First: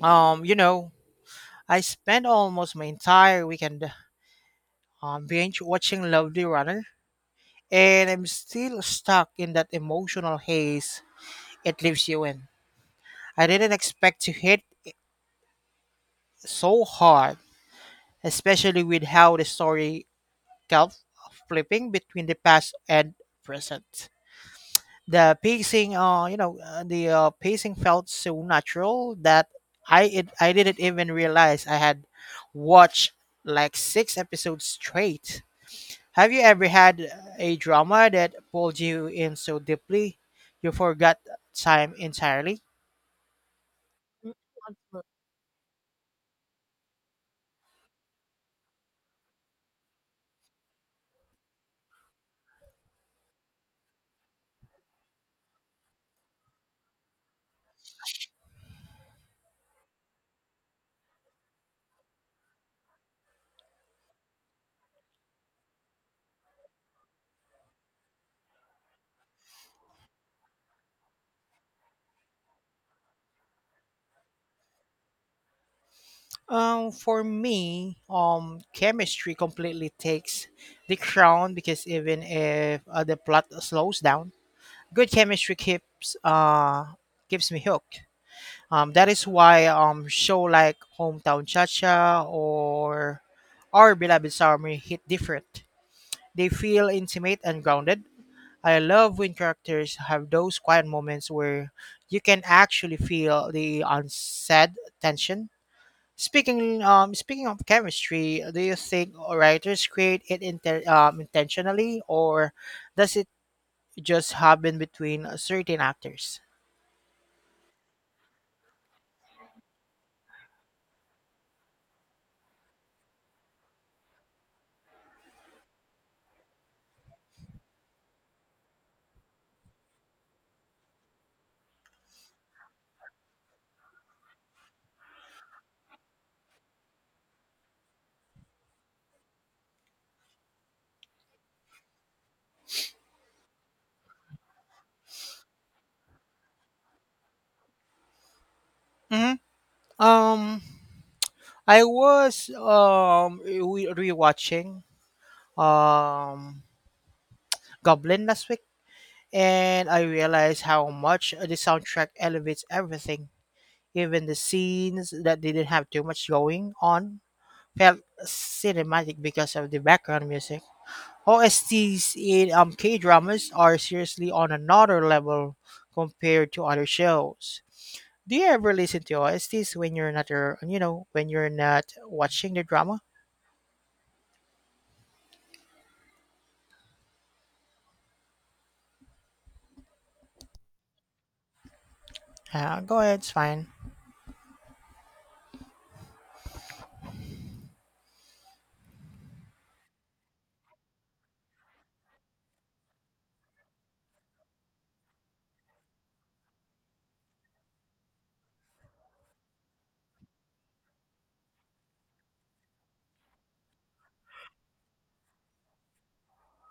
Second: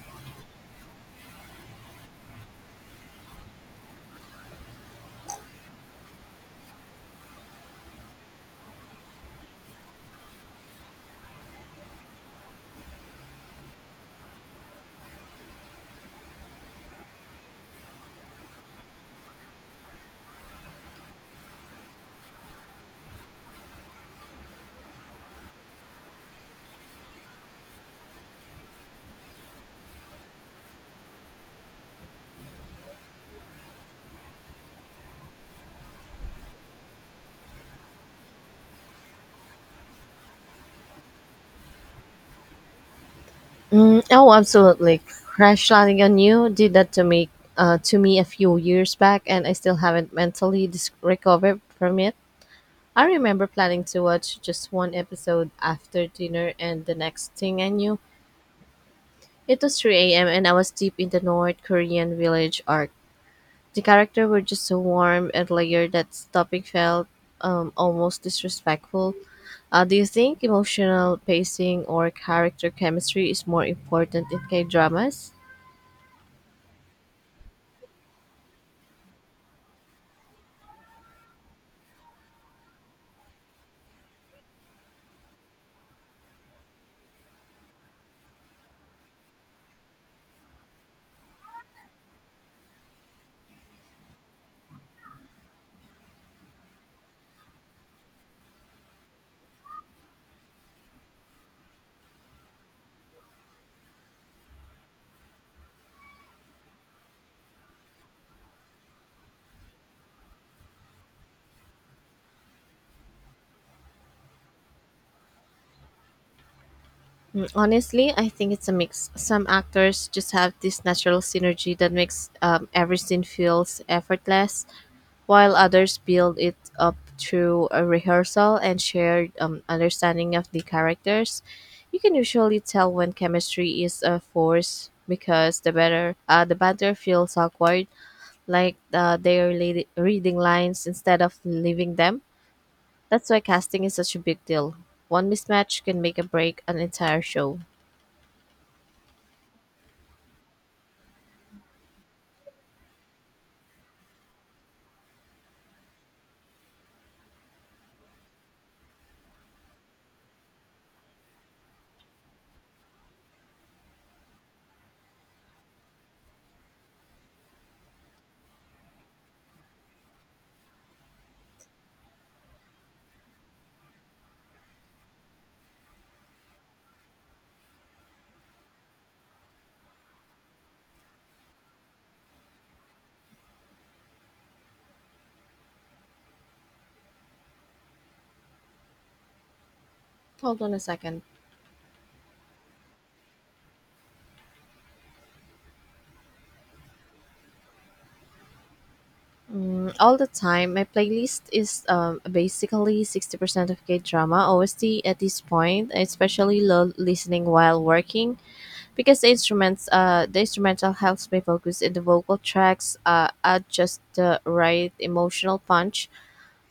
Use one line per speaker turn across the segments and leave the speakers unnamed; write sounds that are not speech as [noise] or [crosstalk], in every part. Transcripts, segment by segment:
Um, you know, I spent almost my entire weekend binge watching Lovely Runner, and I'm still stuck in that emotional haze it leaves you in. I didn't expect to hit so hard, especially with how the story kept flipping between the past and present. The pacing, you know, the pacing felt so natural that I didn't even realize I had watched like six episodes straight. Have you ever had a drama that pulled you in so deeply you forgot time entirely?
Oh, absolutely. Crash landing on you did that to me to me a few years back, and I still haven't recovered from it. I remember planning to watch just one episode after dinner, and the next thing I knew, it was 3 a.m. and I was deep in the North Korean village arc. The characters were just so warm and layered that stopping felt almost disrespectful. Do you think emotional pacing or character chemistry is more important in K dramas?
For me, chemistry completely takes the crown because even if the plot slows down, good chemistry keeps me hooked. That is why show like Hometown Cha Cha or Our Beloved Summer hit different. They feel intimate and grounded. I love when characters have those quiet moments where you can actually feel the unsaid tension. Speaking of chemistry, do you think writers create it intentionally or does it just happen between certain actors?
Honestly, I think it's a mix. Some actors just have this natural synergy that makes every scene feels effortless, while others build it up through a rehearsal and shared understanding of the characters. You can usually tell when chemistry is a force because the better the banter feels awkward, like they are reading lines instead of leaving them. That's why casting is such a big deal. One mismatch can make a break an entire show.
Hmm. Um, I was rewatching um Goblin last week, and I realized how much the soundtrack elevates everything. Even the scenes that didn't have too much going on felt cinematic because of the background music. OSTs in K dramas are seriously on another level compared to other shows. Do you ever listen to OSTs when you're not, when you're not watching the drama?
Hold on a second.
Go ahead, it's fine.
All the time, my playlist is basically 60% of K drama OST at this point. I especially love listening while working because the instrumental helps me focus and the vocal tracks add just the right emotional punch.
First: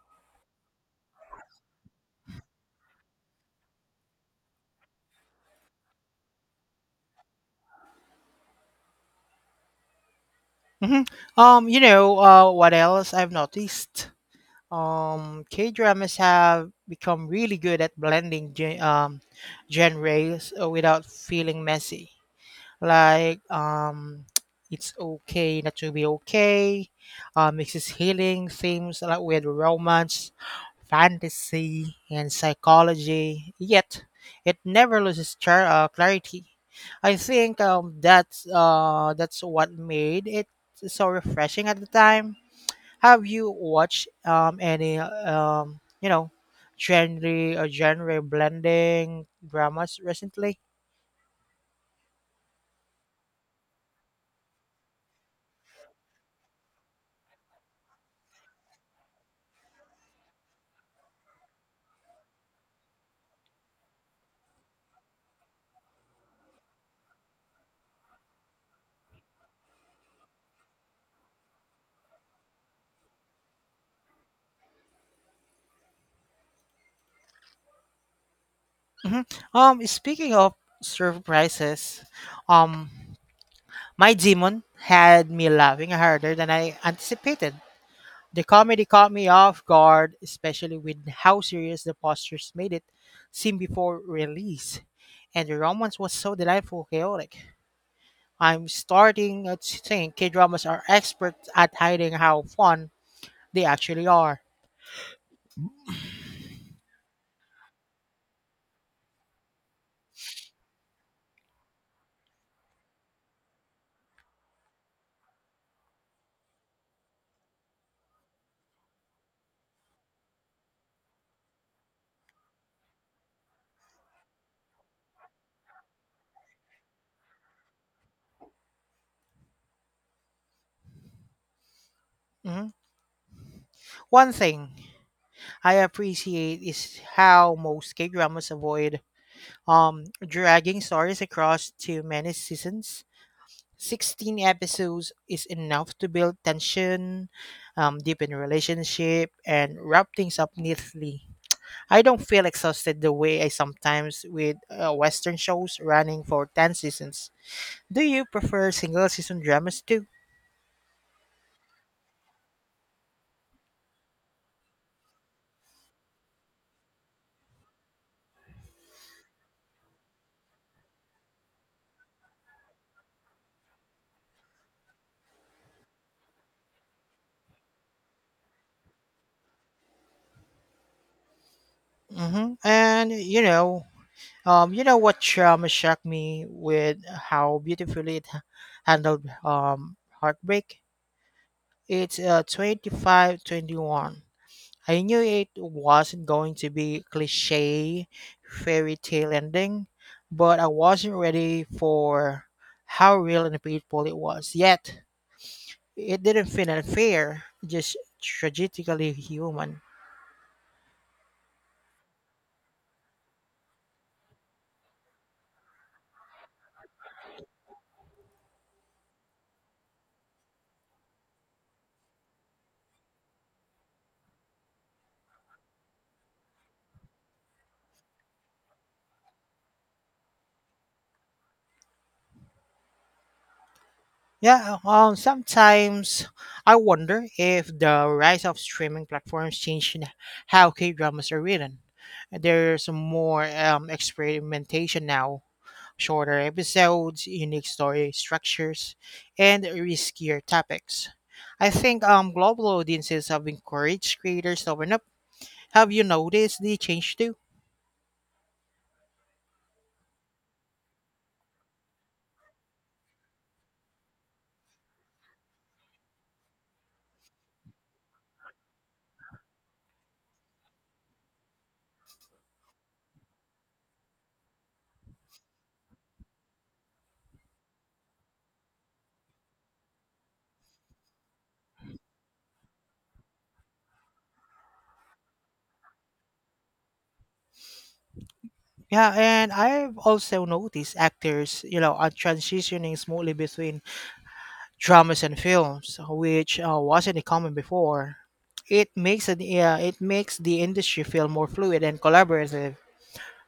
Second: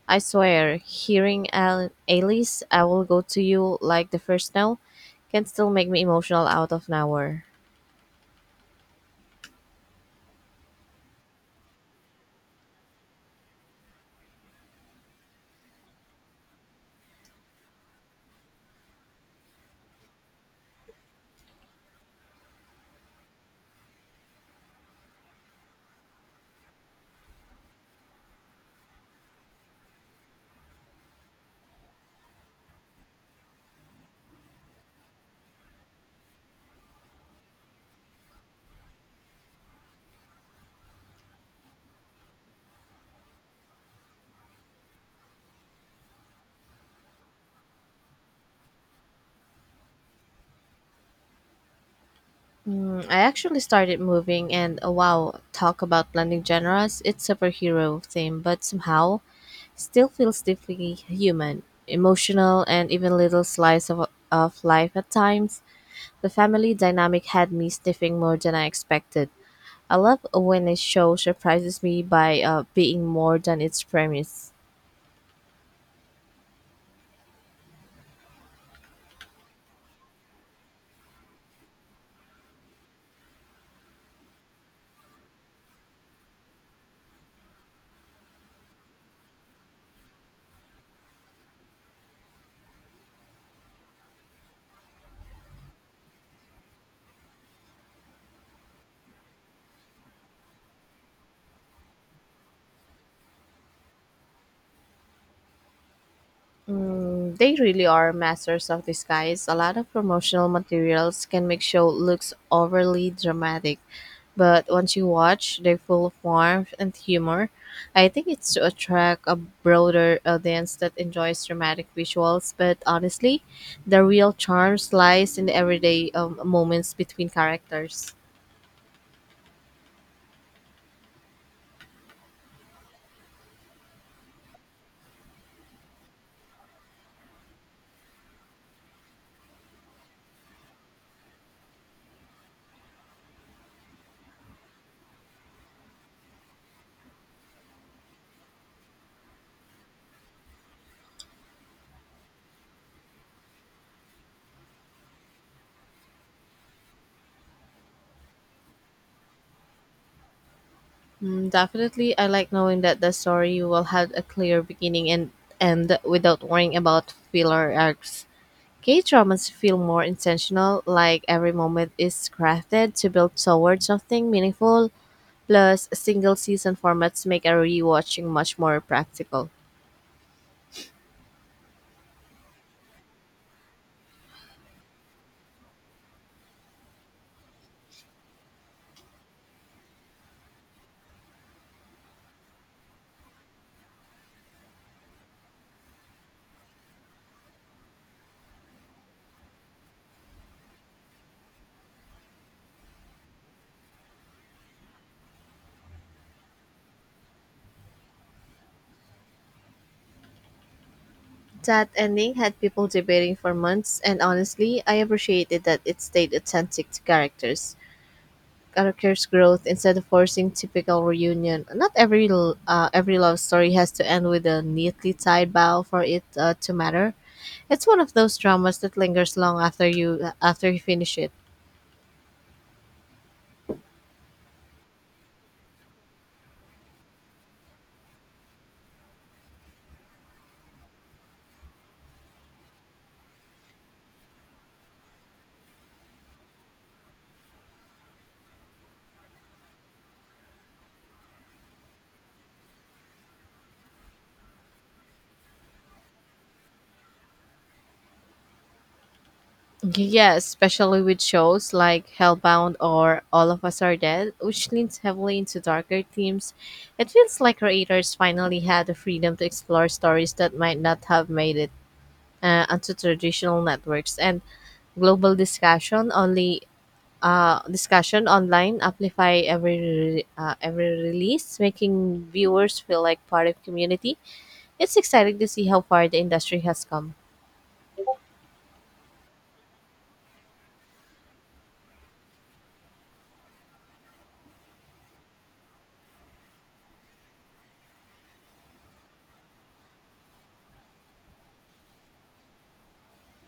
I swear, hearing Alice, I will go to you like the first now can still make me emotional out of nowhere.
Hmm. What else I've noticed? K dramas have become really good at blending genres without feeling messy. Like, [tsk] it's okay not to be okay. Mixes healing themes like with romance, fantasy, and psychology. Yet it never loses clarity. I think that's what made it so refreshing at the time. Have you watched any genre or genre blending dramas recently?
I actually started moving, and wow, talk about blending genres. It's superhero theme, but somehow still feels deeply human, emotional, and even little slice of life at times. The family dynamic had me sniffing more than I expected. I love when a show surprises me by being more than its premise.
Hmm. Speaking of surprises, um, my demon had me laughing harder than I anticipated. The comedy caught me off guard, especially with how serious the postures made it seem before release, and the romance was so delightful, chaotic. I'm starting to think K dramas are experts at hiding how fun they actually are.
They really are masters of disguise. A lot of promotional materials can make show looks overly dramatic, but once you watch, they're full of warmth and humor. I think it's to attract a broader audience that enjoys dramatic visuals, but honestly, the real charm lies in the everyday moments between characters.
Mhm. One thing I appreciate is how most K dramas avoid dragging stories across too many seasons. 16 episodes is enough to build tension, deepen relationship, and wrap things up neatly. I don't feel exhausted the way I sometimes with Western shows running for 10 seasons. Do you prefer single season dramas too?
Definitely, I like knowing that the story will have a clear beginning and end without worrying about filler arcs. K dramas feel more intentional, like every moment is crafted to build toward something meaningful. Plus, single season formats make a rewatching much more practical.
Hmm. And you know, what drama shocked me with how beautifully it handled heartbreak? It's 25 21. I knew it wasn't going to be cliche fairy tale ending, but I wasn't ready for how real and painful it was. Yet it didn't feel unfair, just tragically human.
That ending had people debating for months, and honestly, I appreciated that it stayed authentic to characters. Characters' growth instead of forcing typical reunion. Not every every love story has to end with a neatly tied bow for it to matter. It's one of those dramas that lingers long after you finish it.
Yeah, sometimes I wonder if the rise of streaming platforms changed how K dramas are written. There's more experimentation now, shorter episodes, unique story structures, and riskier topics. I think global audiences have encouraged creators to open up. Have you noticed the change too?
Yeah, especially with shows like Hellbound or All of Us Are Dead, which leans heavily into darker themes. It feels like creators finally had the freedom to explore stories that might not have made it onto traditional networks, and global discussion only discussion online amplify every every release, making viewers feel like part of community. It's exciting to see how far the industry has come.
Yeah, and I've also noticed actors, you know, are transitioning smoothly between dramas and films, which wasn't common before. It makes the industry feel more fluid and collaborative.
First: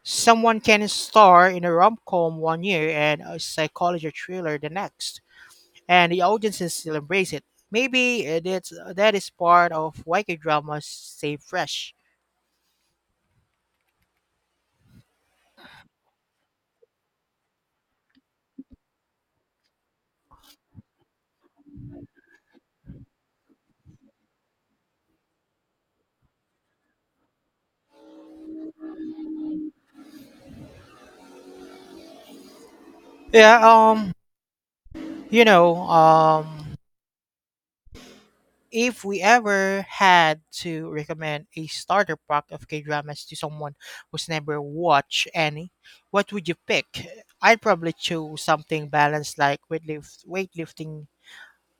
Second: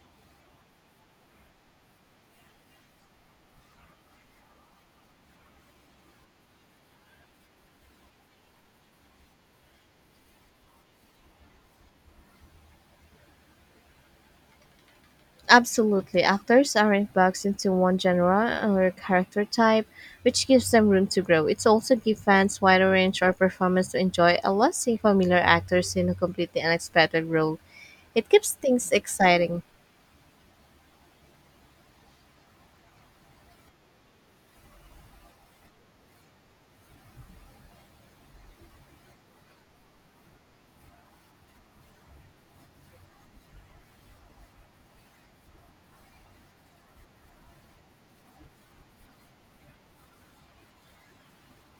Someone can star in a rom com one year and a psychology thriller the next, and the audiences still embrace it. Maybe that is part of why K dramas stay fresh.
Absolutely, actors aren't boxed into one genre or character type, which gives them room to grow. It's also give fans wider range of performance to enjoy, unless seeing familiar actors in a completely unexpected role. It keeps things exciting.
Yeah, you know, um, if we ever had to recommend a starter pack of K dramas to someone who's never watched any, what would you pick? I'd probably choose something balanced like weightlifting,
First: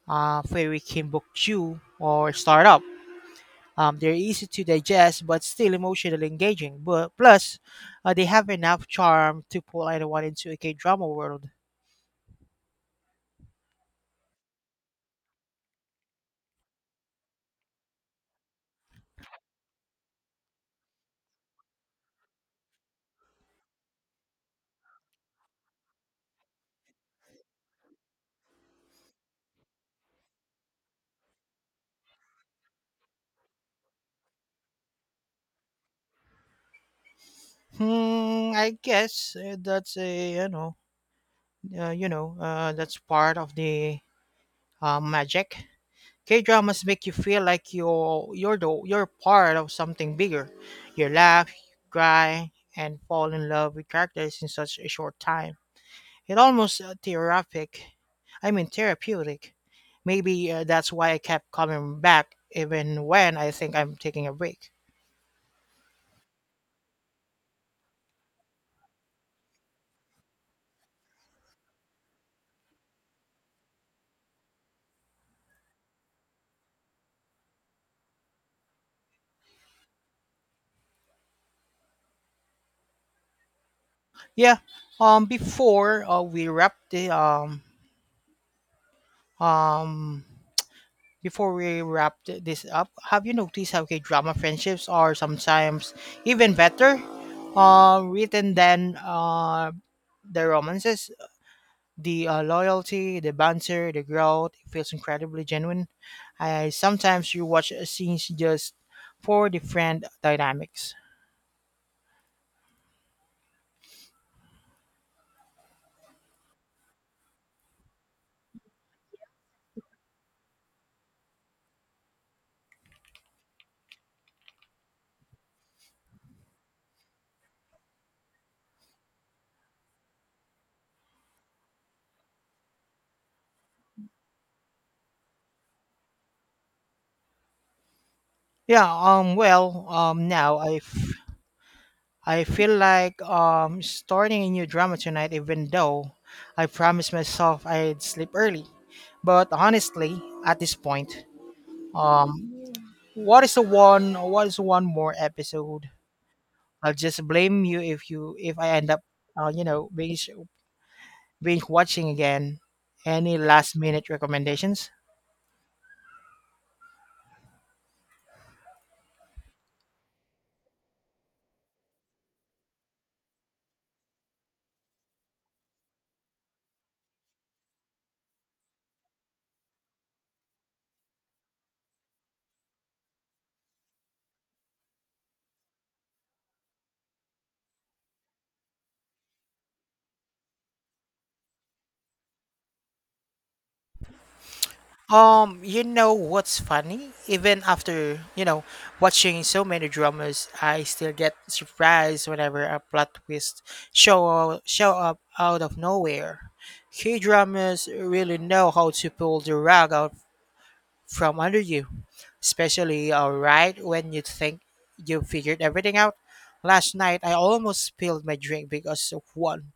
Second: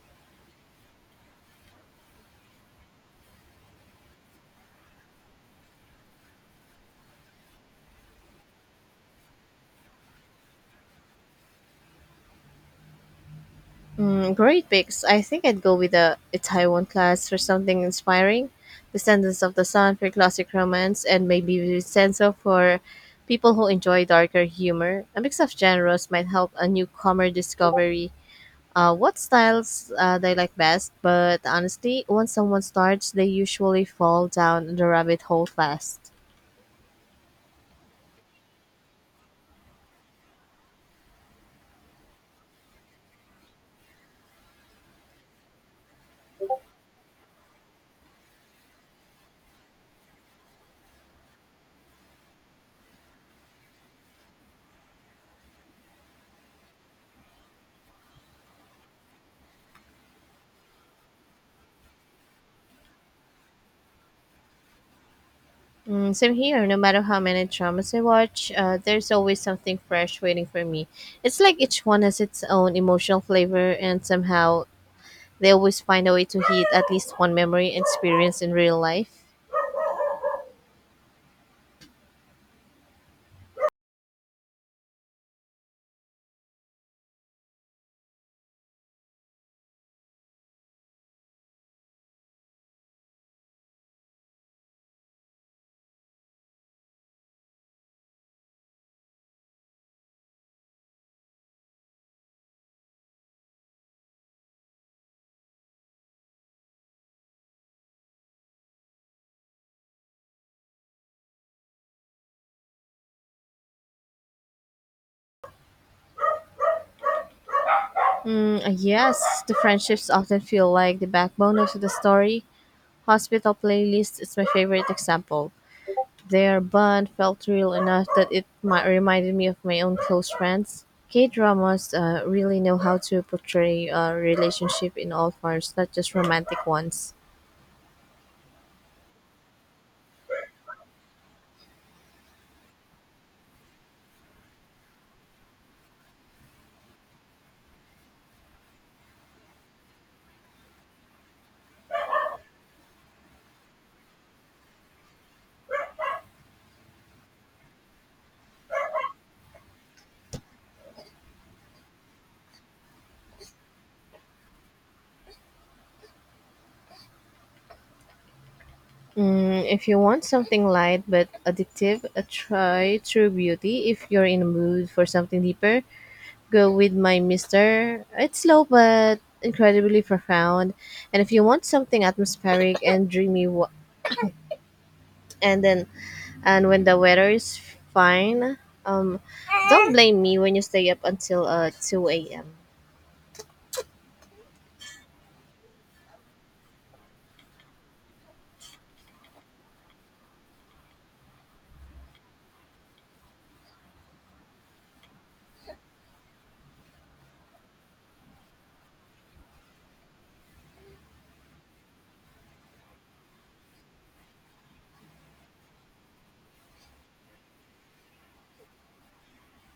Fairy Kimbukju, or Startup. They're easy to digest but still emotionally engaging. But plus, they have enough charm to pull anyone into a K drama world.
Great picks. I think I'd go with a Taiwan class for something inspiring, Descendants of the Sun for classic romance, and maybe Vincenzo for people who enjoy darker humor. A mix of genres might help a newcomer discovery what styles they like best, but honestly, once someone starts, they usually fall down the rabbit hole fast.
Hmm, I guess that's a you know, that's part of the magic. K dramas make you feel like you're part of something bigger. You laugh, cry, and fall in love with characters in such a short time. It almost therapeutic. I mean therapeutic. Maybe that's why I kept coming back even when I think I'm taking a break.
Same here, no matter how many dramas I watch, there's always something fresh waiting for me. It's like each one has its own emotional flavor, and somehow they always find a way to hit at least one memory and experience in real life.
Yeah. Before we wrap the um before we wrap this up, have you noticed how K drama friendships are sometimes even better written than the romances? The loyalty, the banter, the growth, it feels incredibly genuine. I sometimes you watch scenes just for different dynamics.
Yes, the friendships often feel like the backbone of the story. Hospital playlist is my favorite example. Their bond felt real enough that it reminded me of my own close friends. K-dramas really know how to portray a relationship in all forms, not just romantic ones.
Yeah, well, now I feel like starting a new drama tonight even though I promised myself I'd sleep early. But honestly, at this point, um what is one more episode? I'll just blame you if I end up uh, you know binge binge watching again. Any last minute recommendations?
If you want something light but addictive, try True Beauty. If you're in a mood for something deeper, go with My Mister. It's slow but incredibly profound. And if you want something atmospheric and dreamy, and then And when the weather is fine, um, don't blame me when you stay up until 2 a.m.
You know what's funny? Even after, you know, watching so many dramas, I still get surprised whenever a plot twist show up out of nowhere. K-dramas really know how to pull the rug out from under you, especially right when you think you figured everything out. Last night, I almost spilled my drink because of one.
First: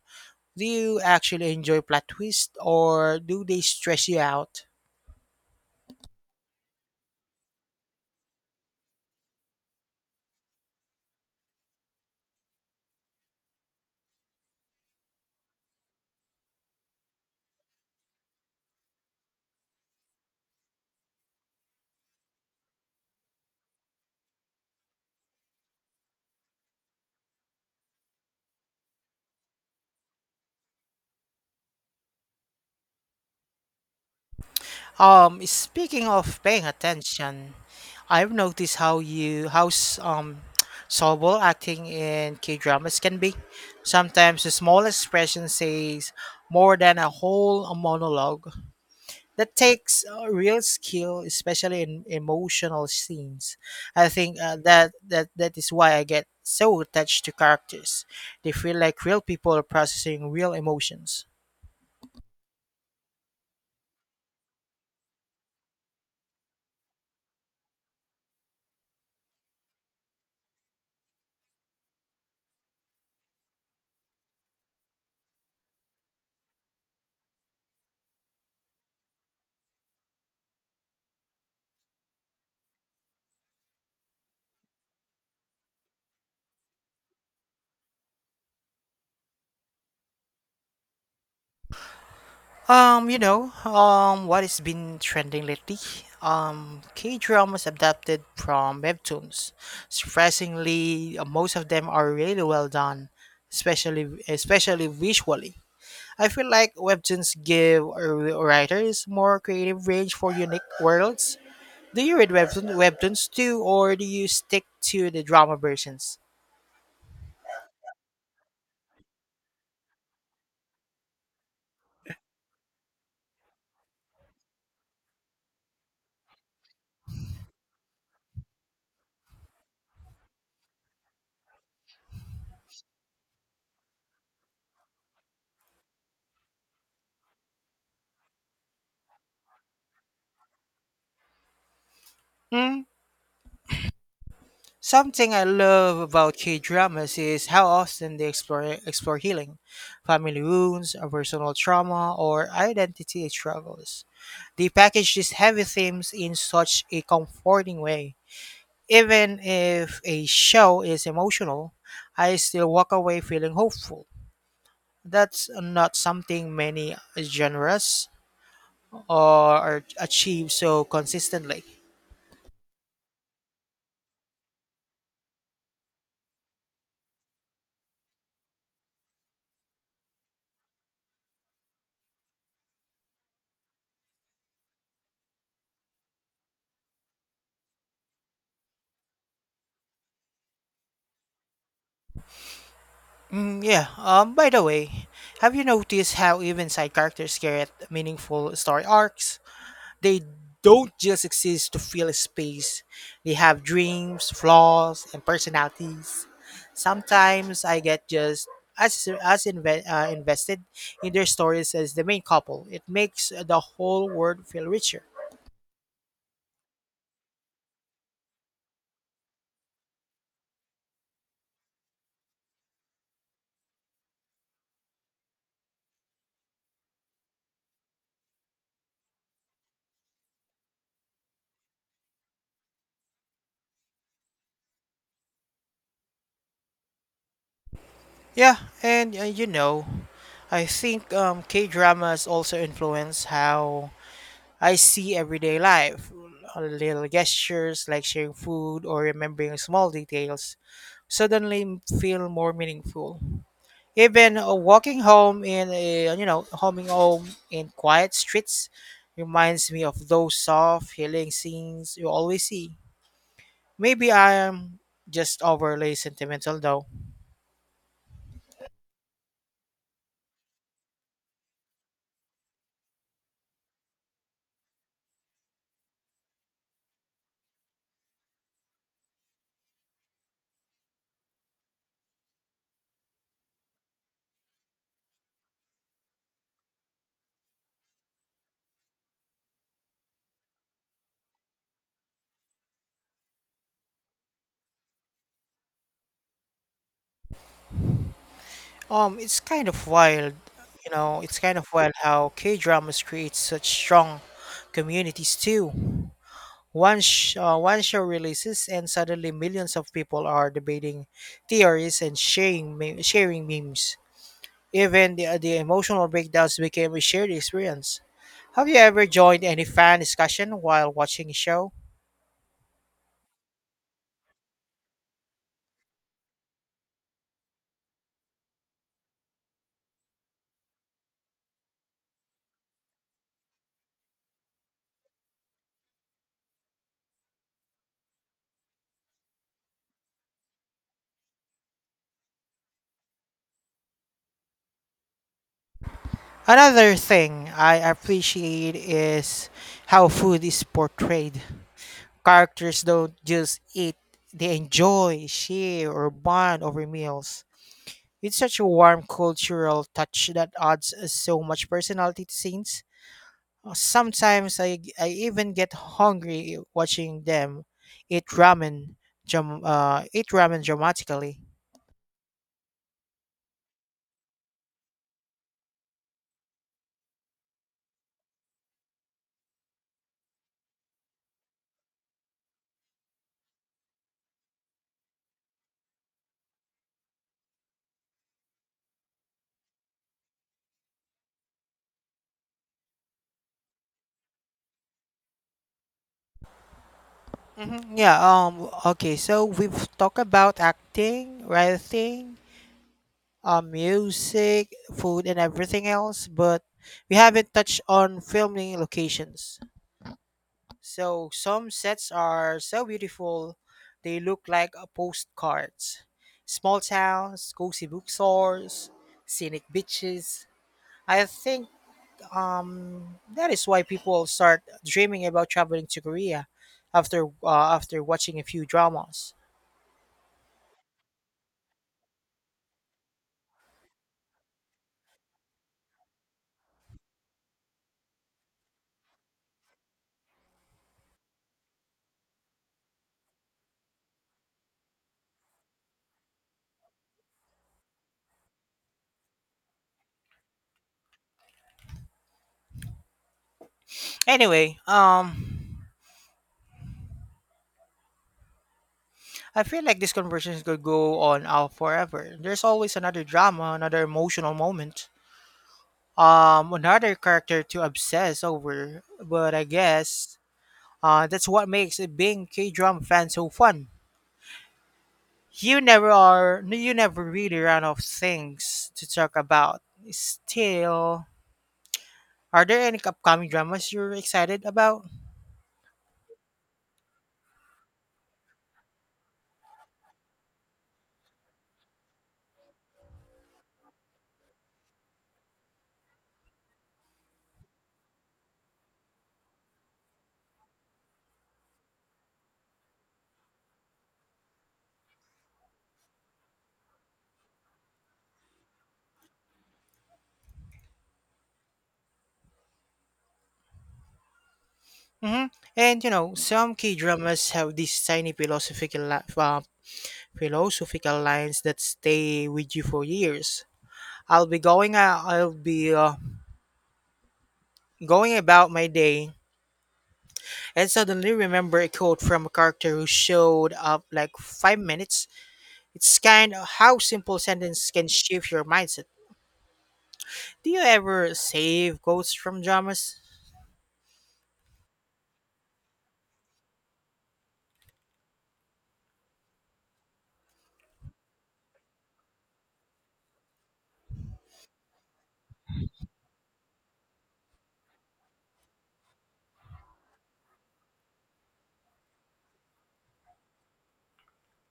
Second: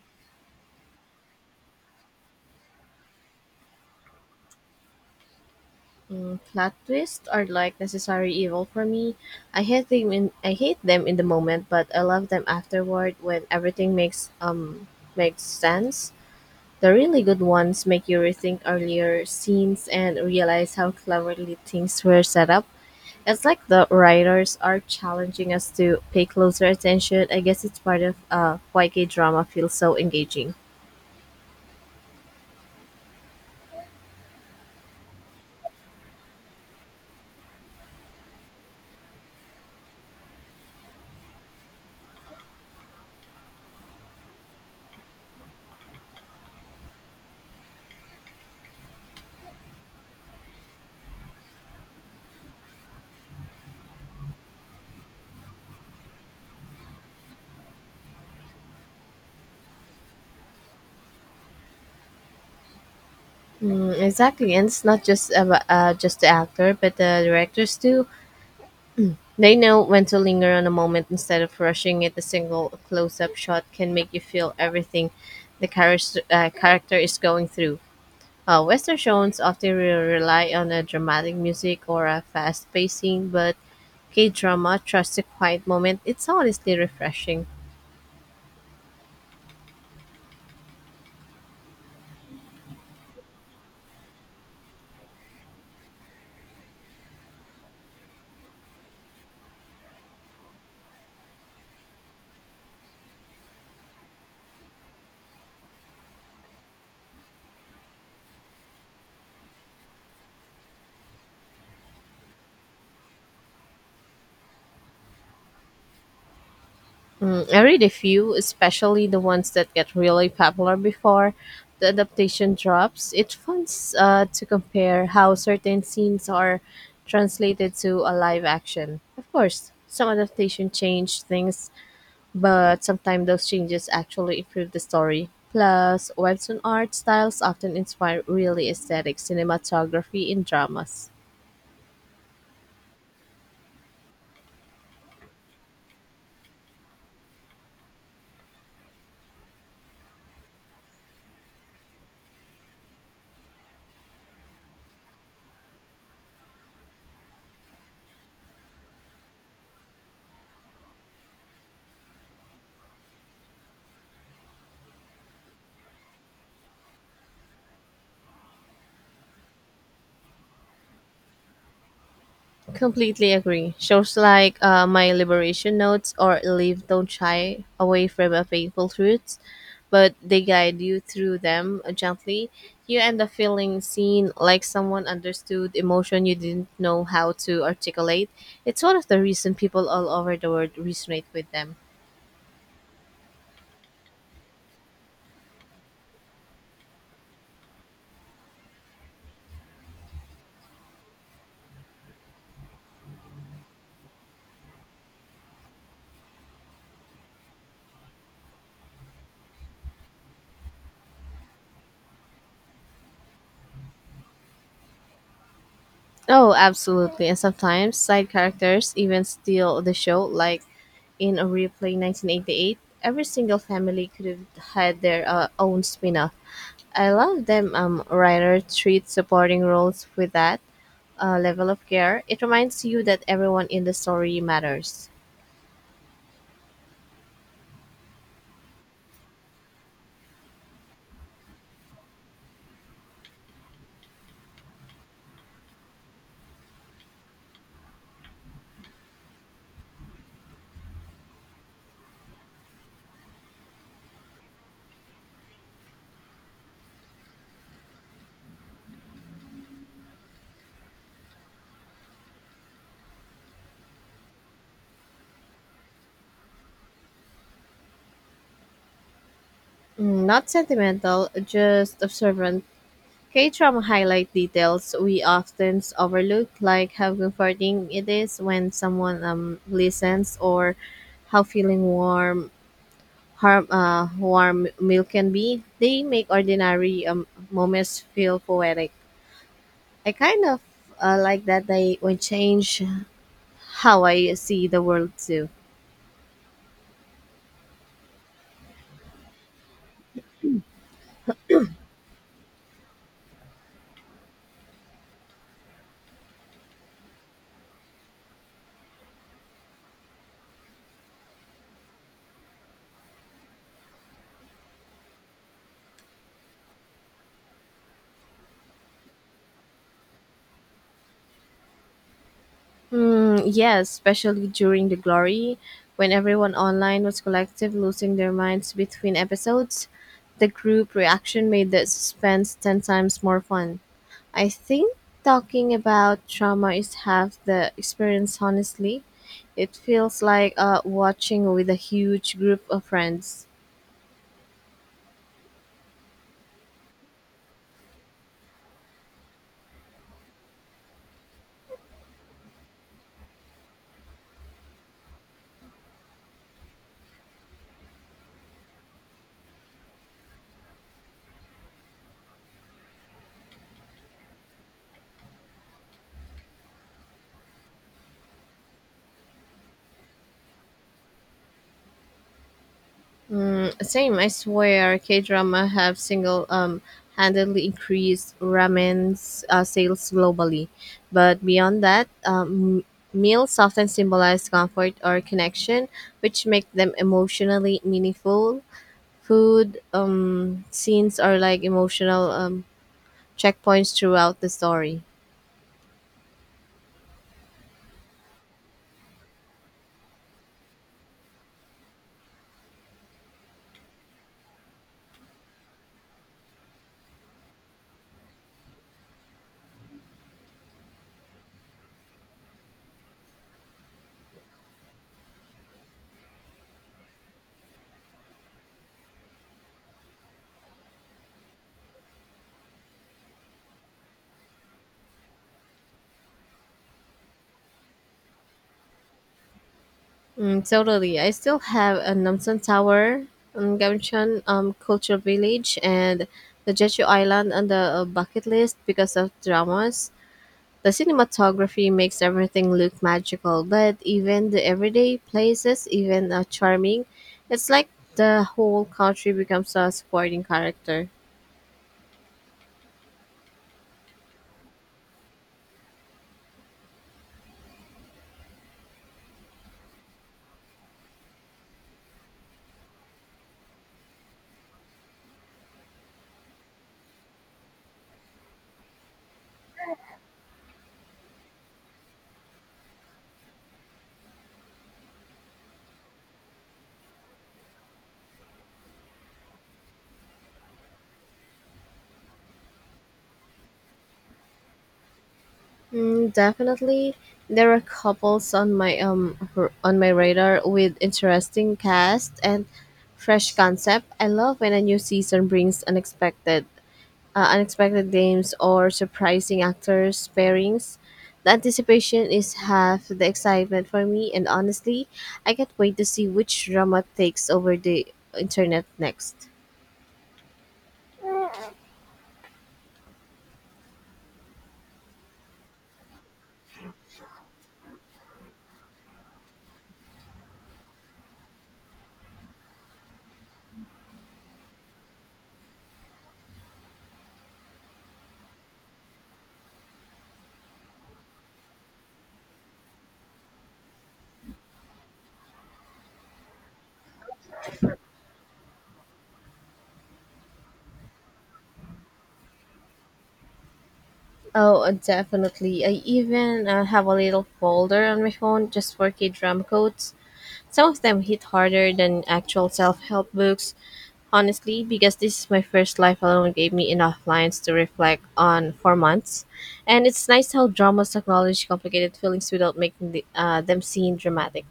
Do you actually enjoy plot twists, or do they stress you out?
Plot twists are like necessary evil for me. I hate them in the moment, but I love them afterward when everything makes sense. The really good ones make you rethink earlier scenes and realize how cleverly things were set up. It's like the writers are challenging us to pay closer attention. I guess it's part of why K drama feels so engaging.
Speaking of paying attention, I've noticed how [tsk] soluble acting in K dramas can be. Sometimes the small expression says more than a whole monologue. That takes real skill, especially in emotional scenes. I think that is why I get so attached to characters. They feel like real people processing real emotions.
Exactly, and it's not just about just the actor, but the directors too. They know when to linger on a moment instead of rushing it. A single close-up shot can make you feel everything the character is going through. Western shows often rely on a dramatic music or a fast paced scene, but K drama trusts a quiet moment. It's honestly refreshing.
What has been trending lately? K dramas adapted from webtoons. Surprisingly, most of them are really well done, especially visually. I feel like webtoons give writers more creative range for unique worlds. Do you read webtoons too, or do you stick to the drama versions?
I read a few, especially the ones that get really popular before the adaptation drops. It's fun to compare how certain scenes are translated to a live action. Of course, some adaptation change things, but sometimes those changes actually improve the story. Plus, webtoon art styles often inspire really aesthetic cinematography in dramas.
Hmm? Something I love about K dramas is how often they explore healing, family wounds, personal trauma, or identity struggles. They package these heavy themes in such a comforting way. Even if a show is emotional, I still walk away feeling hopeful. That's not something many genres or achieve so consistently.
Completely agree. Shows like My Liberation Notes or Leave Don't Shy Away from a Painful Truths, but they guide you through them gently. You end up feeling seen, like someone understood emotion you didn't know how to articulate. It's one of the reasons people all over the world resonate with them.
Mm, yeah. By the way, have you noticed how even side characters get meaningful story arcs? They don't just exist to fill a space. They have dreams, flaws, and personalities. Sometimes I get just as invested in their stories as the main couple. It makes the whole world feel richer.
Oh, absolutely. And sometimes side characters even steal the show, like in a replay 1988, every single family could have had their own spin off I love them writer treats supporting roles with that level of care. It reminds you that everyone in the story matters.
Yeah, and I think K dramas also influence how I see everyday life. Little gestures like sharing food or remembering small details suddenly feel more meaningful. Even walking home in a, you know, homing home in quiet streets reminds me of those soft, healing scenes you always see. Maybe I am just overly sentimental though.
Not sentimental, just observant. K-drama highlight details we often overlook, like how comforting it is when someone listens or how feeling warm milk can be. They make ordinary moments feel poetic. I kind of like that they when change how I see the world too.
Um, it's kind of wild, it's kind of wild how K dramas create such strong communities too. One show releases, and suddenly millions of people are debating theories and sharing memes. Even the emotional breakdowns became a shared experience. Have you ever joined any fan discussion while watching a show?
Yes, especially during the glory, when everyone online was collective, losing their minds between episodes. The group reaction made the suspense 10 times more fun. I think talking about trauma is half the experience, honestly. It feels like watching with a huge group of friends.
Another thing I appreciate is how food is portrayed. Characters don't just eat, they enjoy, share, or bond over meals. It's such a warm cultural touch that adds so much personality to scenes. Sometimes I even get hungry watching them eat ramen dramatically.
Same, I swear. K drama have single handedly increased ramen's sales globally, but beyond that, meals often symbolize comfort or connection, which make them emotionally meaningful. Food scenes are like emotional checkpoints throughout the story.
Hmm. Yeah, okay, so we've talked about acting, writing, music, food and everything else, but we haven't touched on filming locations. So some sets are so beautiful, they look like postcards. Small towns, cozy bookstores, scenic beaches, I think that is why people start dreaming about traveling to Korea after after watching a few dramas.
Totally. I still have a Namsan Tower, Gamcheon Culture Village, and the Jeju Island on the bucket list because of dramas. The cinematography makes everything look magical, but even the everyday places even are charming. It's like the whole country becomes a supporting character.
Anyway, I feel like this conversation could go on out forever. There's always another drama, another emotional moment, another character to obsess over. But I guess that's what makes it being K-drama fan so fun. You never are. You never really run out of things to talk about. Still, are there any upcoming dramas you're excited about?
Definitely, there are couples on my on my radar with interesting cast and fresh concept. I love when a new season brings unexpected names or surprising actors pairings. The anticipation is half the excitement for me, and honestly, I can't wait to see which drama takes over the internet next.
Hmm. And you know, some key dramas have these tiny philosophical lines that stay with you for years. I'll be going. I'll be going about my day, and suddenly remember a quote from a character who showed up like five minutes. It's kind of how simple sentence can shift your mindset. Do you ever save quotes from dramas?
Oh, Definitely. I even have a little folder on my phone just for K drama codes. Some of them hit harder than actual self help books, honestly, because This Is My First Life alone gave me enough lines to reflect on for months. And it's nice how dramas acknowledge complicated feelings without making them seem dramatic.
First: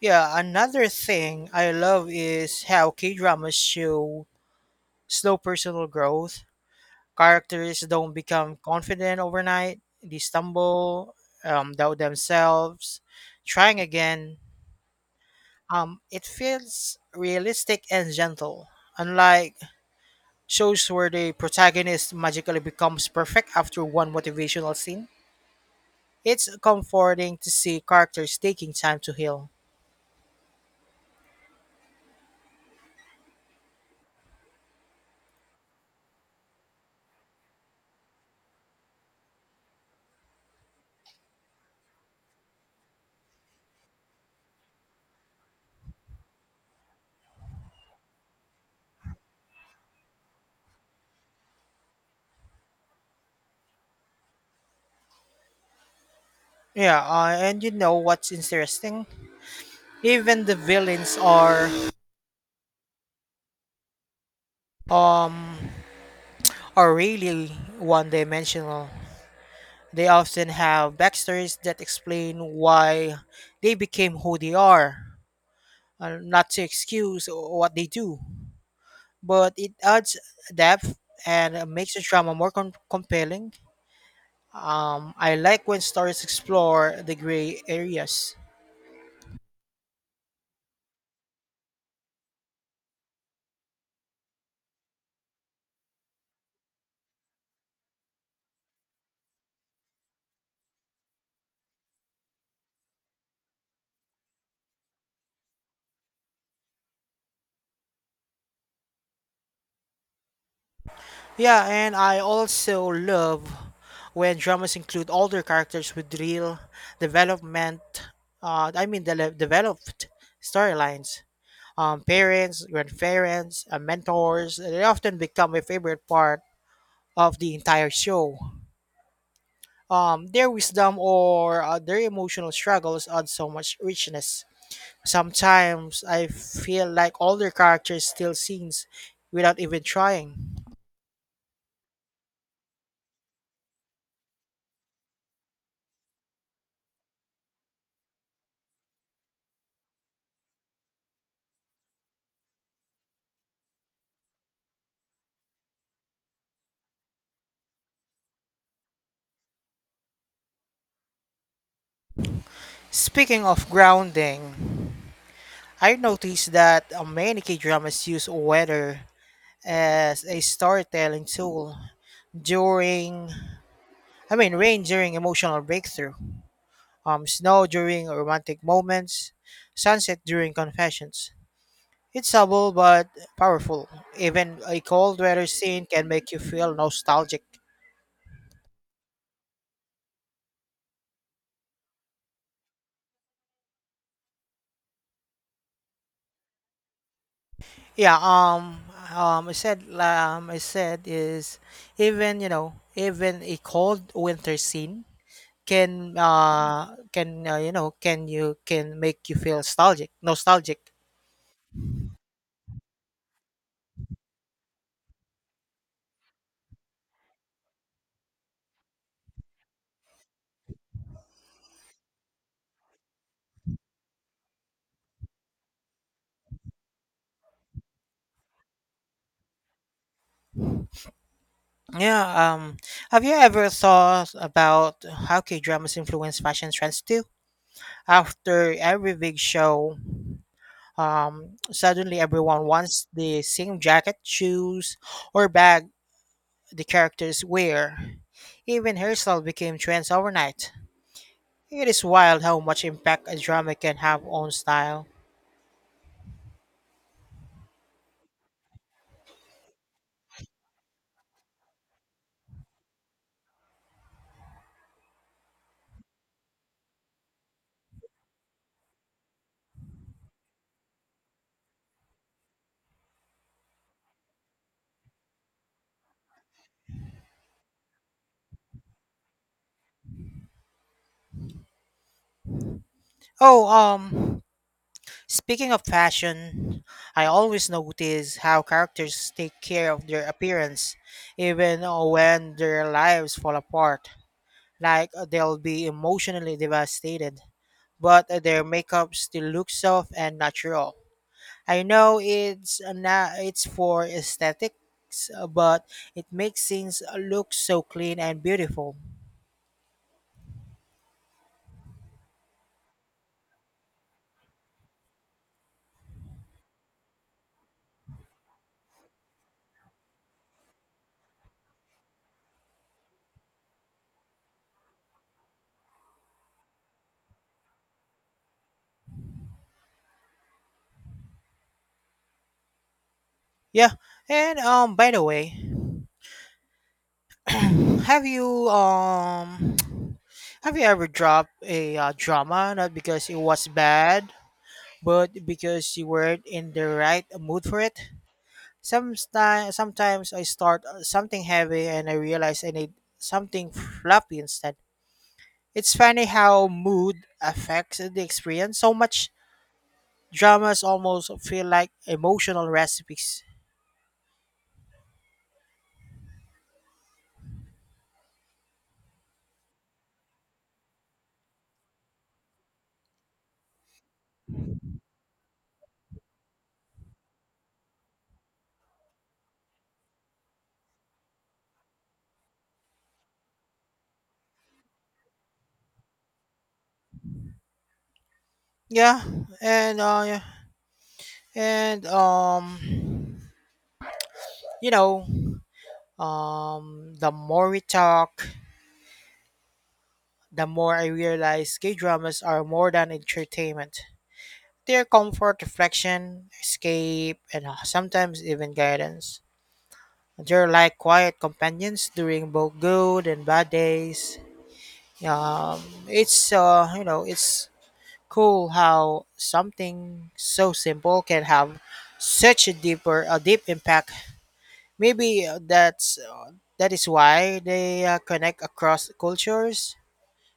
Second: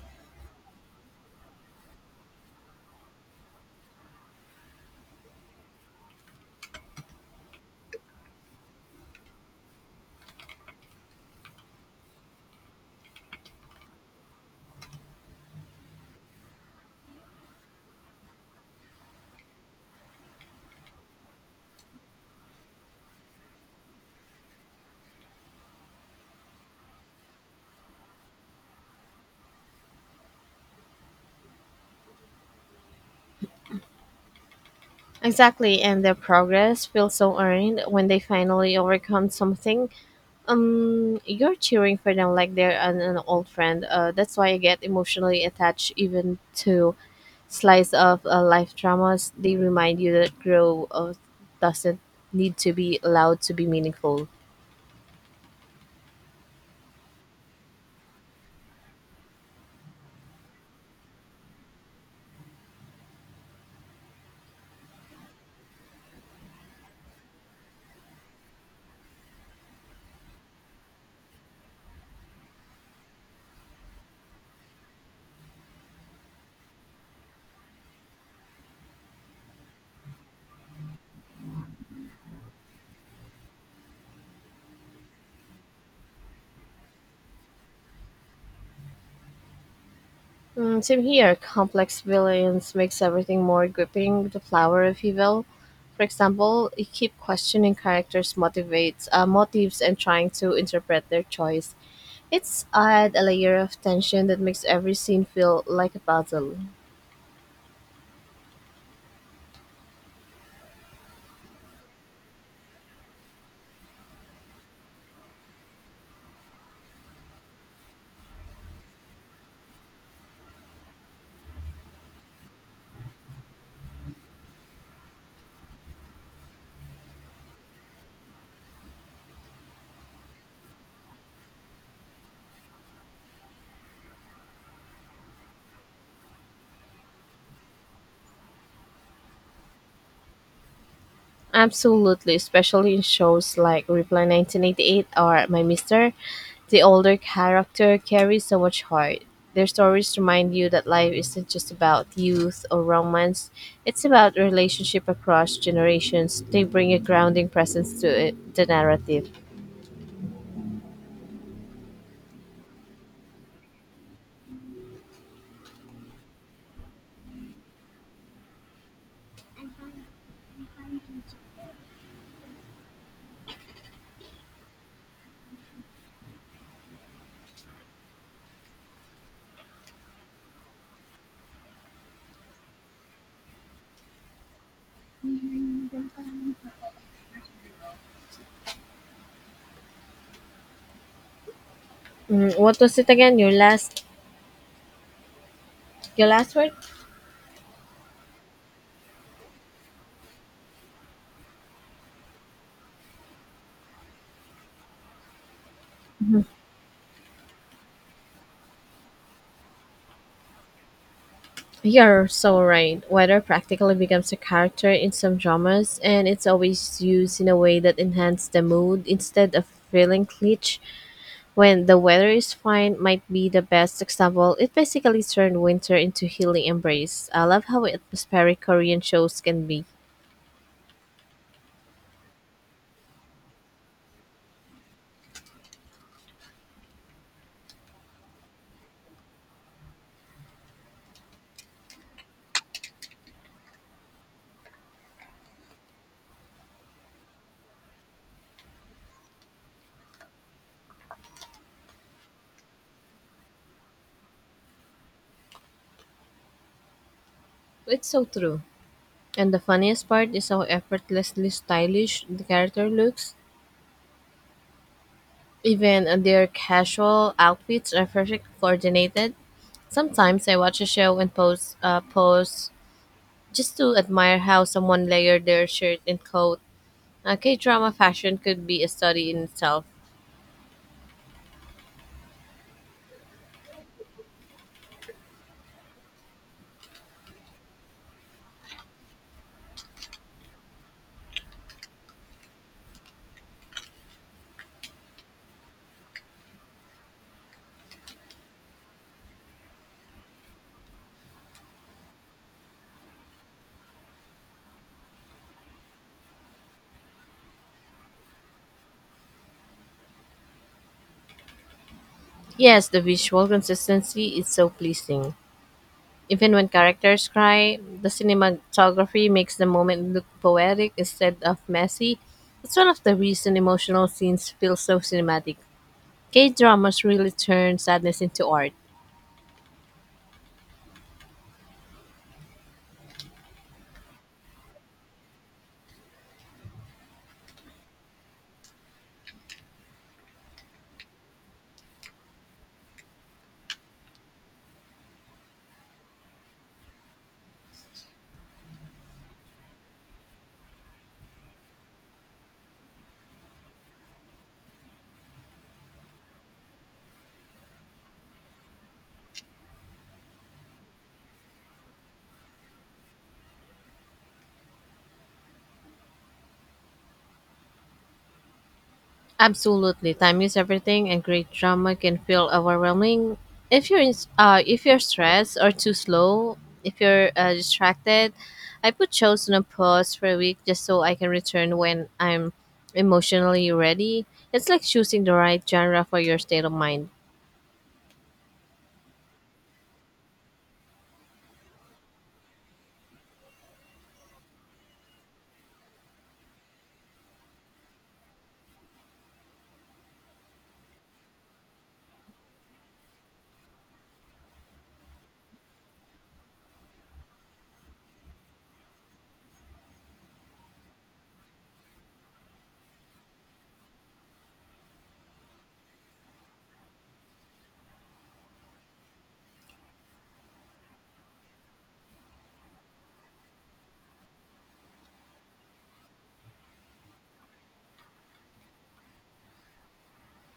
Yeah, another thing I love is how K dramas show slow personal growth. Characters don't become confident overnight, they stumble, doubt themselves, trying again. It feels realistic and gentle, unlike shows where the protagonist magically becomes perfect after one motivational scene. It's comforting to see characters taking time to heal.
Exactly, and their progress feels so earned when they finally overcome something. You're cheering for them like they're an old friend. That's why I get emotionally attached even to slice of life dramas. They remind you that growth doesn't need to be allowed to be meaningful.
Yeah, and you know what's interesting? Even the villains are um really one-dimensional. They often have backstories that explain why they became who they are, not to excuse what they do, but it adds depth and makes the drama more compelling. I like when stories explore the gray areas.
Same here. Complex villains makes everything more gripping. The flower of evil, for example, you keep questioning characters' motives and trying to interpret their choice. It's add a layer of tension that makes every scene feel like a puzzle.
Yeah, and I also love when dramas include older characters with real development, I mean, de- developed storylines. Parents, grandparents, and mentors, they often become a favorite part of the entire show. Their wisdom or their emotional struggles add so much richness. Sometimes I feel like older characters steal scenes without even trying.
Absolutely, especially in shows like Reply 1988 or My Mister, the older character carries so much heart. Their stories remind you that life isn't just about youth or romance, it's about relationship across generations. They bring a grounding presence to it, the narrative.
Speaking of grounding, I noticed that many K-dramas use weather as a storytelling tool during, rain during emotional breakthrough, snow during romantic moments, sunset during confessions. It's subtle but powerful. Even a cold weather scene can make you feel nostalgic.
Mm, what was it again? Your last word?
Yeah. I said. I said is, even, you know, even a cold winter scene can, you know, can, you can make you feel nostalgic.
You're so right. Weather practically becomes a character in some dramas, and it's always used in a way that enhances the mood instead of feeling glitch. When the weather is fine, might be the best example. It basically turned winter into healing embrace. I love how atmospheric Korean shows can be.
Yeah. Have you ever thought about how K-dramas influence fashion trends too? After every big show, um, suddenly everyone wants the same jacket, shoes, or bag the characters wear. Even hairstyle became trends overnight. It is wild how much impact a drama can have on style.
It's so true. And the funniest part is how effortlessly stylish the character looks. Even their casual outfits are perfect coordinated. Sometimes I watch a show and pose just to admire how someone layered their shirt and coat. K-drama fashion could be a study in itself.
oh um Speaking of fashion, I always notice how characters take care of their appearance even when their lives fall apart. Like, they'll be emotionally devastated, but their makeup still looks soft and natural. I know it's na it's for aesthetics, but it makes things look so clean and beautiful.
Yes, the visual consistency is so pleasing. Even when characters cry, the cinematography makes the moment look poetic instead of messy. It's one of the reasons emotional scenes feel so cinematic. K-dramas really turn sadness into art.
Yeah, and by the way, have you [tsk] have you ever dropped a drama not because it was bad, but because you weren't in the right mood for it? Sometimes I start something heavy and I realize I need something fluffy instead. It's funny how mood affects the experience so much. Dramas almost feel like emotional recipes.
Absolutely, time is everything, and great drama can feel overwhelming if you're stressed or too slow, if you're distracted. I put shows on a pause for a week just so I can return when I'm emotionally ready. It's like choosing the right genre for your state of mind.
Yeah, and yeah, and you know, The more we talk, the more I realize gay dramas are more than entertainment. They're comfort, reflection, escape, and sometimes even guidance. They're like quiet companions during both good and bad days. It's cool how something so simple can have such a deep impact. Maybe that is why they connect across cultures.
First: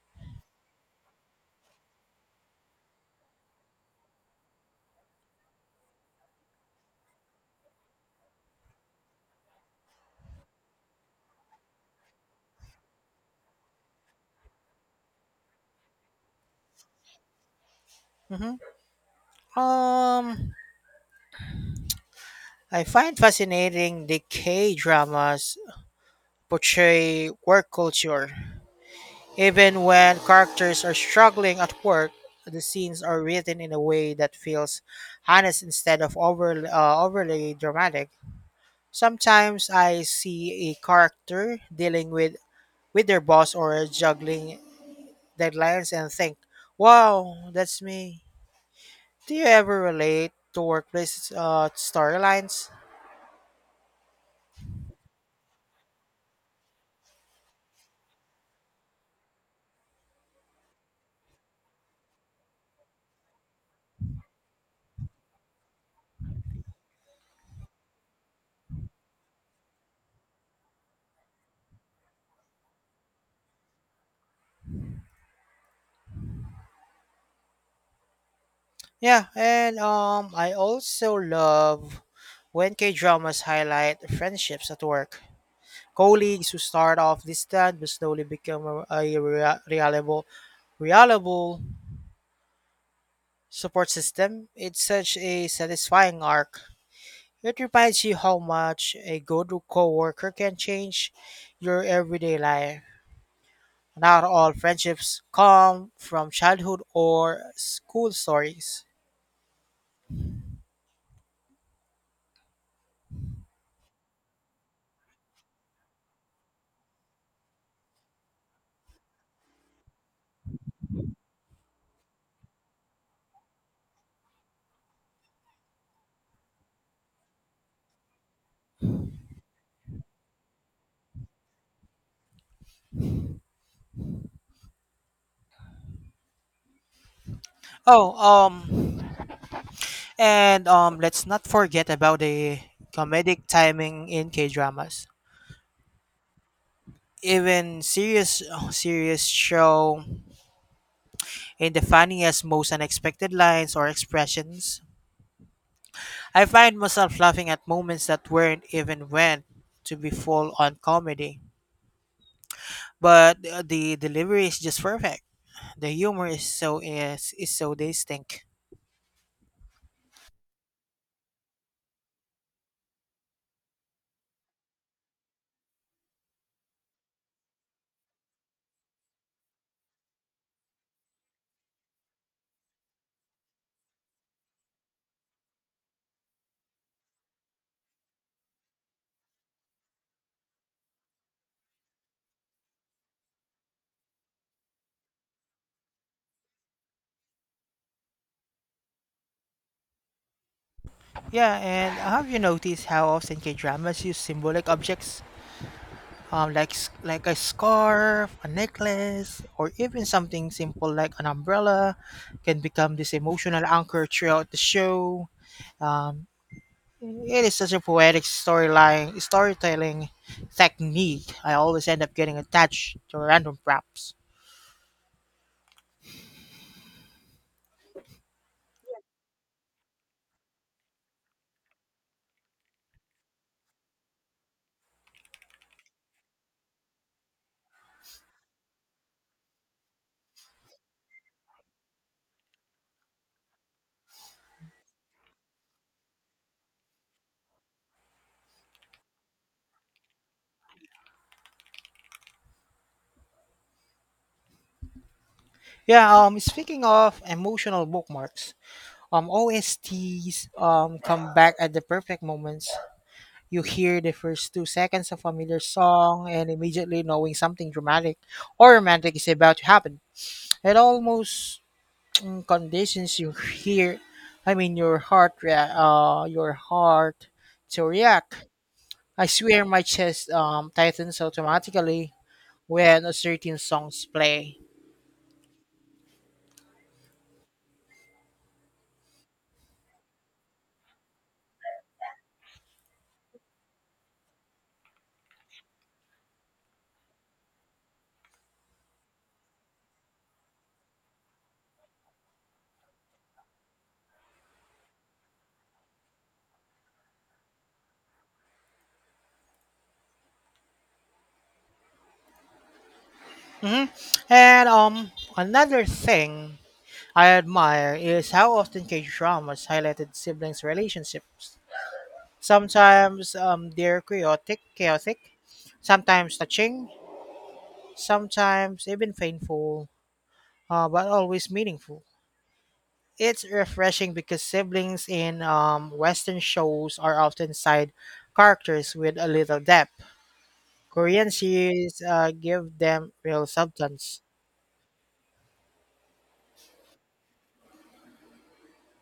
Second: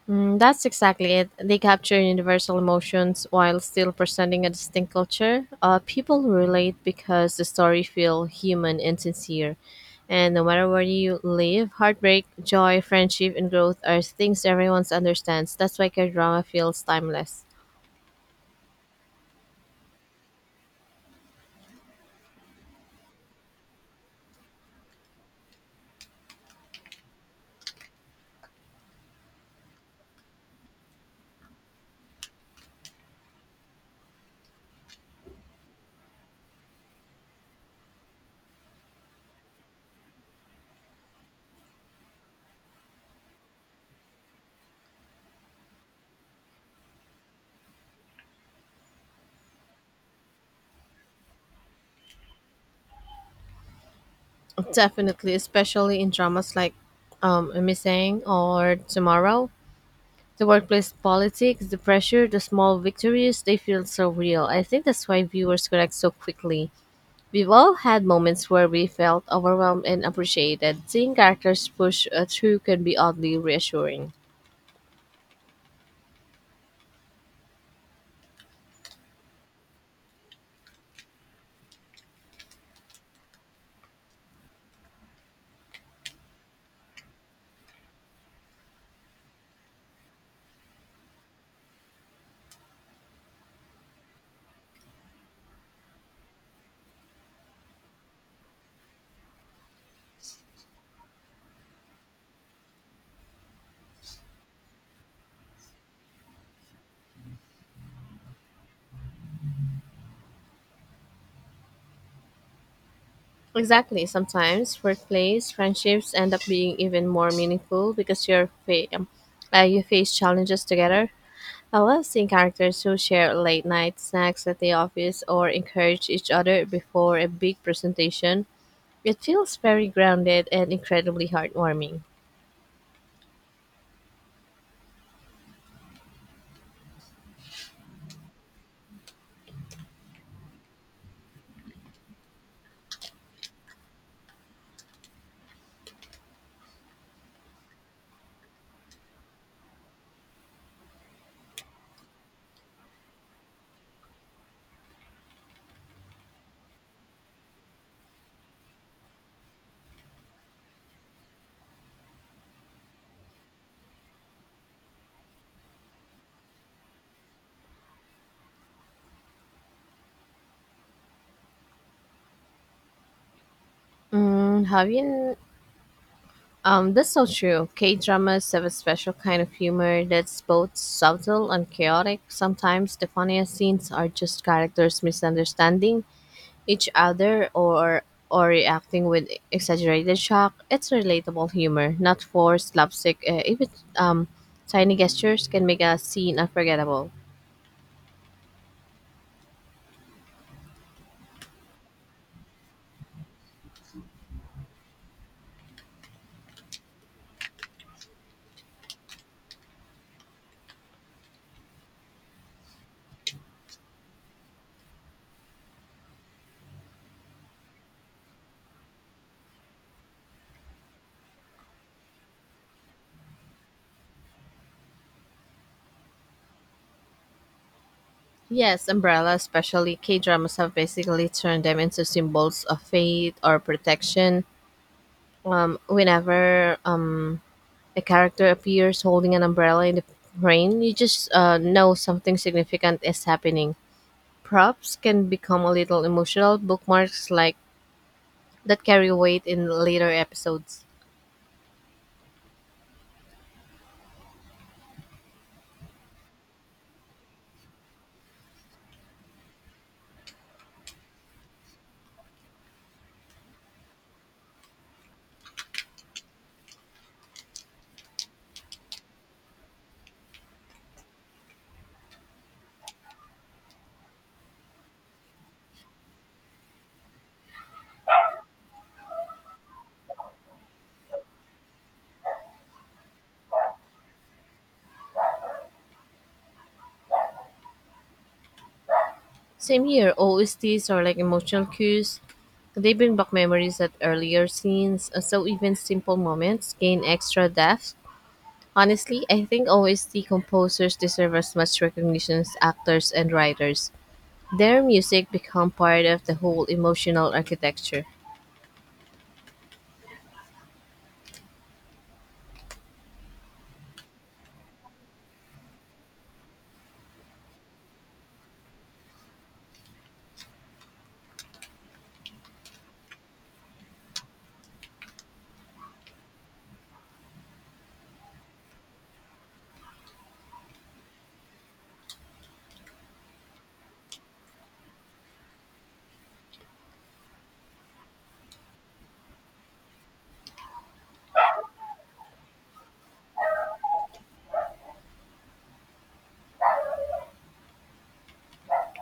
Mm, that's exactly it. They capture universal emotions while still presenting a distinct culture. People relate because the story feel human and sincere. And no matter where you live, heartbreak, joy, friendship, and growth are things everyone understands. That's why K-drama feels timeless.
Mhm. Um, I find fascinating the K dramas portray work culture. Even when characters are struggling at work, the scenes are written in a way that feels honest instead of overly dramatic. Sometimes I see a character dealing with their boss or juggling deadlines and think, wow, that's me. Do you ever relate to workplace storylines?
Definitely, especially in dramas like Missing or Tomorrow. The workplace politics, the pressure, the small victories, they feel so real. I think that's why viewers connect so quickly. We've all had moments where we felt overwhelmed and appreciated. Seeing characters push through can be oddly reassuring.
Yeah, and I also love when K dramas highlight friendships at work. Colleagues who start off distant but slowly become reliable support system. It's such a satisfying arc. It reminds you how much a good coworker can change your everyday life. Not all friendships come from childhood or school stories.
Exactly. Sometimes workplace friendships end up being even more meaningful because you face challenges together. I love seeing characters who share late night snacks at the office or encourage each other before a big presentation. It feels very grounded and incredibly heartwarming.
Oh, And Let's not forget about the comedic timing in K dramas. Even serious [sighs] serious show in the funniest, most unexpected lines or expressions. I find myself laughing at moments that weren't even meant to be full on comedy. But the delivery is just perfect. The humor is so distinct.
Mm, have you That's so true. K dramas have a special kind of humor that's both subtle and chaotic. Sometimes the funniest scenes are just characters misunderstanding each other or reacting with exaggerated shock. It's relatable humor, not forced slapstick. Even um, tiny gestures can make a scene unforgettable.
Yeah, and have you noticed how often K dramas use symbolic objects, like a scarf, a necklace, or even something simple like an umbrella, can become this emotional anchor throughout the show. Um, it is such a poetic storyline storytelling technique. I always end up getting attached to random props.
Yes, umbrella, especially K dramas, have basically turned them into symbols of faith or protection. Whenever a character appears holding an umbrella in the rain, you just know something significant is happening. Props can become a little emotional bookmarks like that carry weight in later episodes.
Yeah. Speaking of emotional bookmarks, OSTs come back at the perfect moments. You hear the first 2 seconds of a familiar song and immediately knowing something dramatic or romantic is about to happen. It almost conditions your your heart to react. I swear my chest tightens automatically when a certain songs play.
Same here, OSTs are like emotional cues. They bring back memories at earlier scenes, so even simple moments gain extra depth. Honestly, I think OST composers deserve as much recognition as actors and writers. Their music become part of the whole emotional architecture.
Hmm. And another thing I admire is how often K dramas highlighted siblings' relationships. Sometimes chaotic, sometimes touching, sometimes even painful, but always meaningful. It's refreshing because siblings in Western shows are often side characters with a little depth. Korean series give them real substance.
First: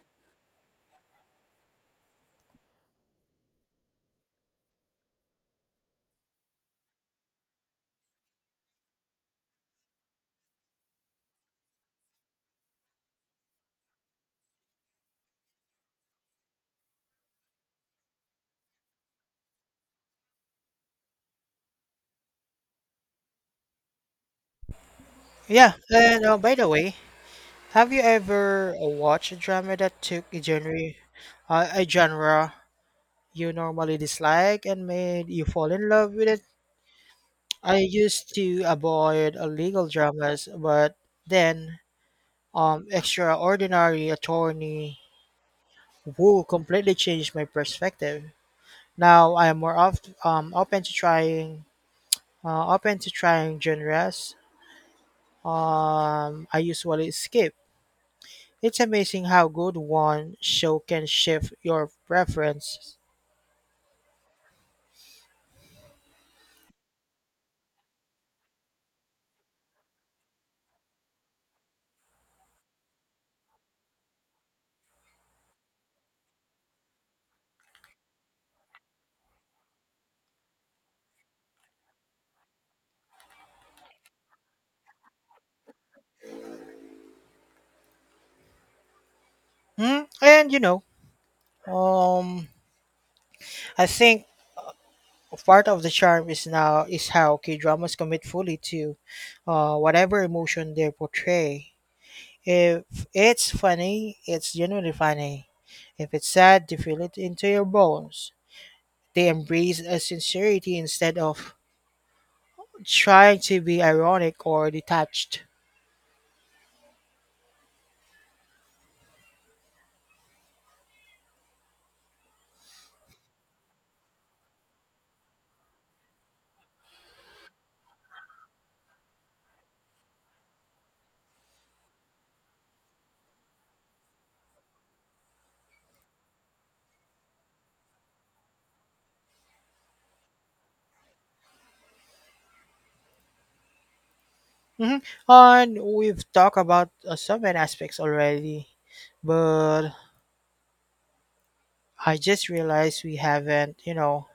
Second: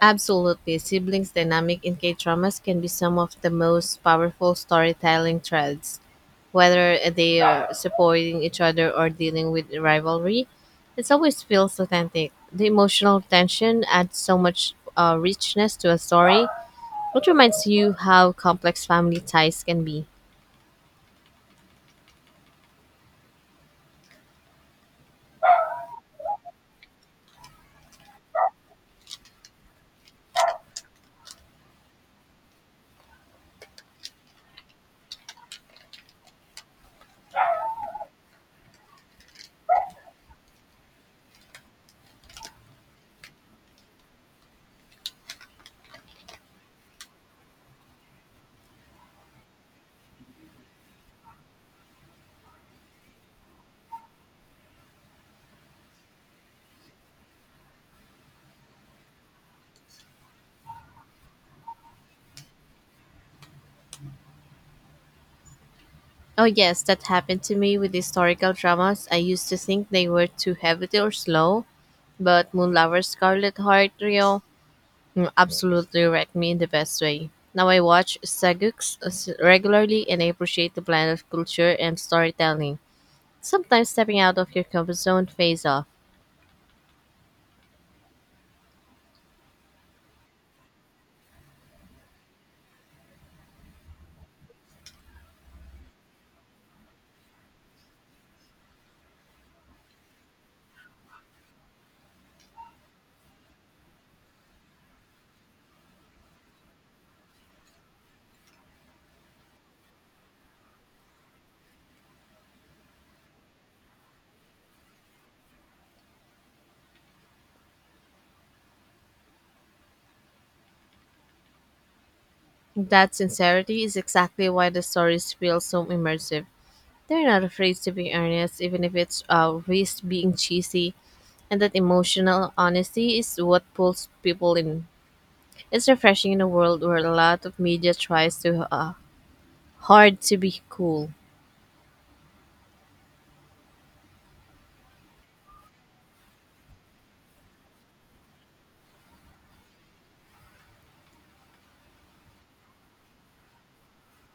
Absolutely, siblings dynamic in K-dramas can be some of the most powerful storytelling threads. Whether they are supporting each other or dealing with rivalry, it always feels authentic. The emotional tension adds so much richness to a story, which reminds you how complex family ties can be.
Yeah, and by the way, have you ever watched a drama that took a genre you normally dislike and made you fall in love with it? I used to avoid legal dramas, but then, Extraordinary Attorney Woo completely changed my perspective. Now I am more oft, open to trying genres I usually skip. It's amazing how good one show can shift your preferences.
Oh yes, that happened to me with historical dramas. I used to think they were too heavy or slow, but Moon Lover Scarlet Heart Trio. Mm, absolutely wrecked me in the best way. Now I watch saguks regularly and I appreciate the blend of culture and storytelling. Sometimes stepping out of your comfort zone pays off.
Hmm? And you know, um, I think part of the charm is now is how K-dramas commit fully to whatever emotion they portray. If it's funny, it's genuinely funny. If it's sad, they feel it into your bones. They embrace a sincerity instead of trying to be ironic or detached.
That sincerity is exactly why the stories feel so immersive. They're not afraid to be earnest, even if it's risk being cheesy, and that emotional honesty is what pulls people in. It's refreshing in a world where a lot of media tries to hard to be cool.
Mhm. And we've talked about some main aspects already, but I just realized we haven't, you know,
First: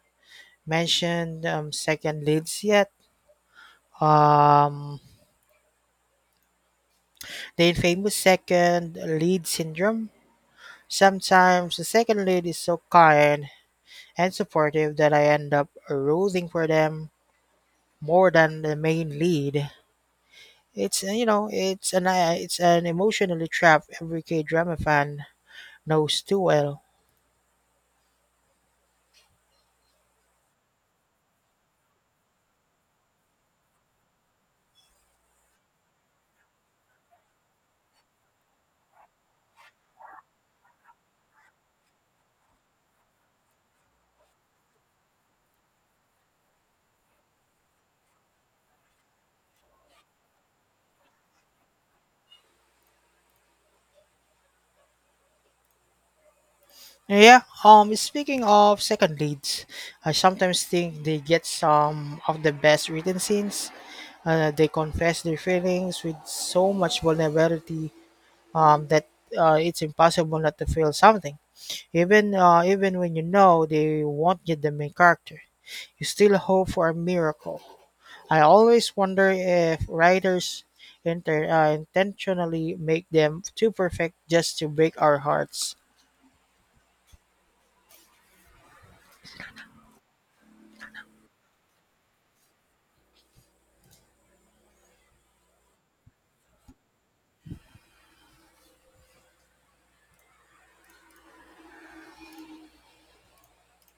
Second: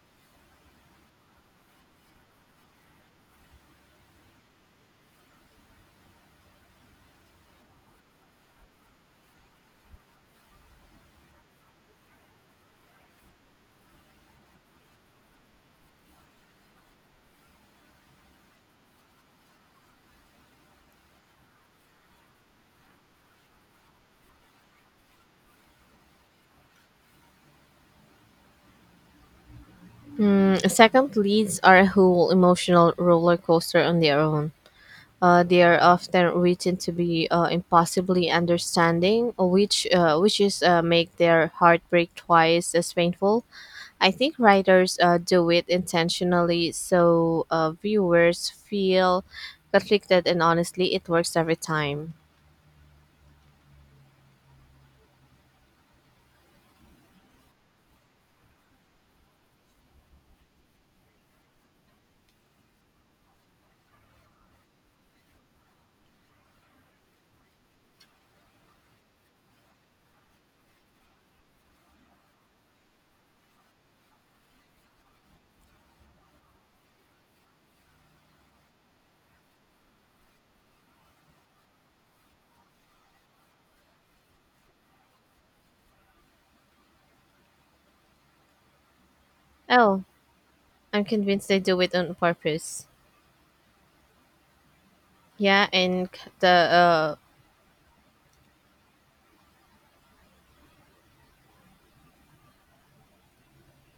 mentioned, second leads yet. Um, The infamous second lead syndrome. Sometimes the second lead is so kind and supportive that I end up rooting for them more than the main lead. It's it's an emotionally trap every K drama fan knows too well.
Second, leads are a whole emotional roller coaster on their own. They are often written to be impossibly understanding, which is make their heartbreak twice as painful. I think writers do it intentionally so viewers feel conflicted, and honestly, it works every time.
Yeah. Speaking of second leads, I sometimes think they get some of the best written scenes. They confess their feelings with so much vulnerability that it's impossible not to feel something. Even when you know they won't get the main character, you still hope for a miracle. I always wonder if writers intentionally make them too perfect just to break our hearts.
Oh, I'm convinced they do it on purpose. Yeah, and c- the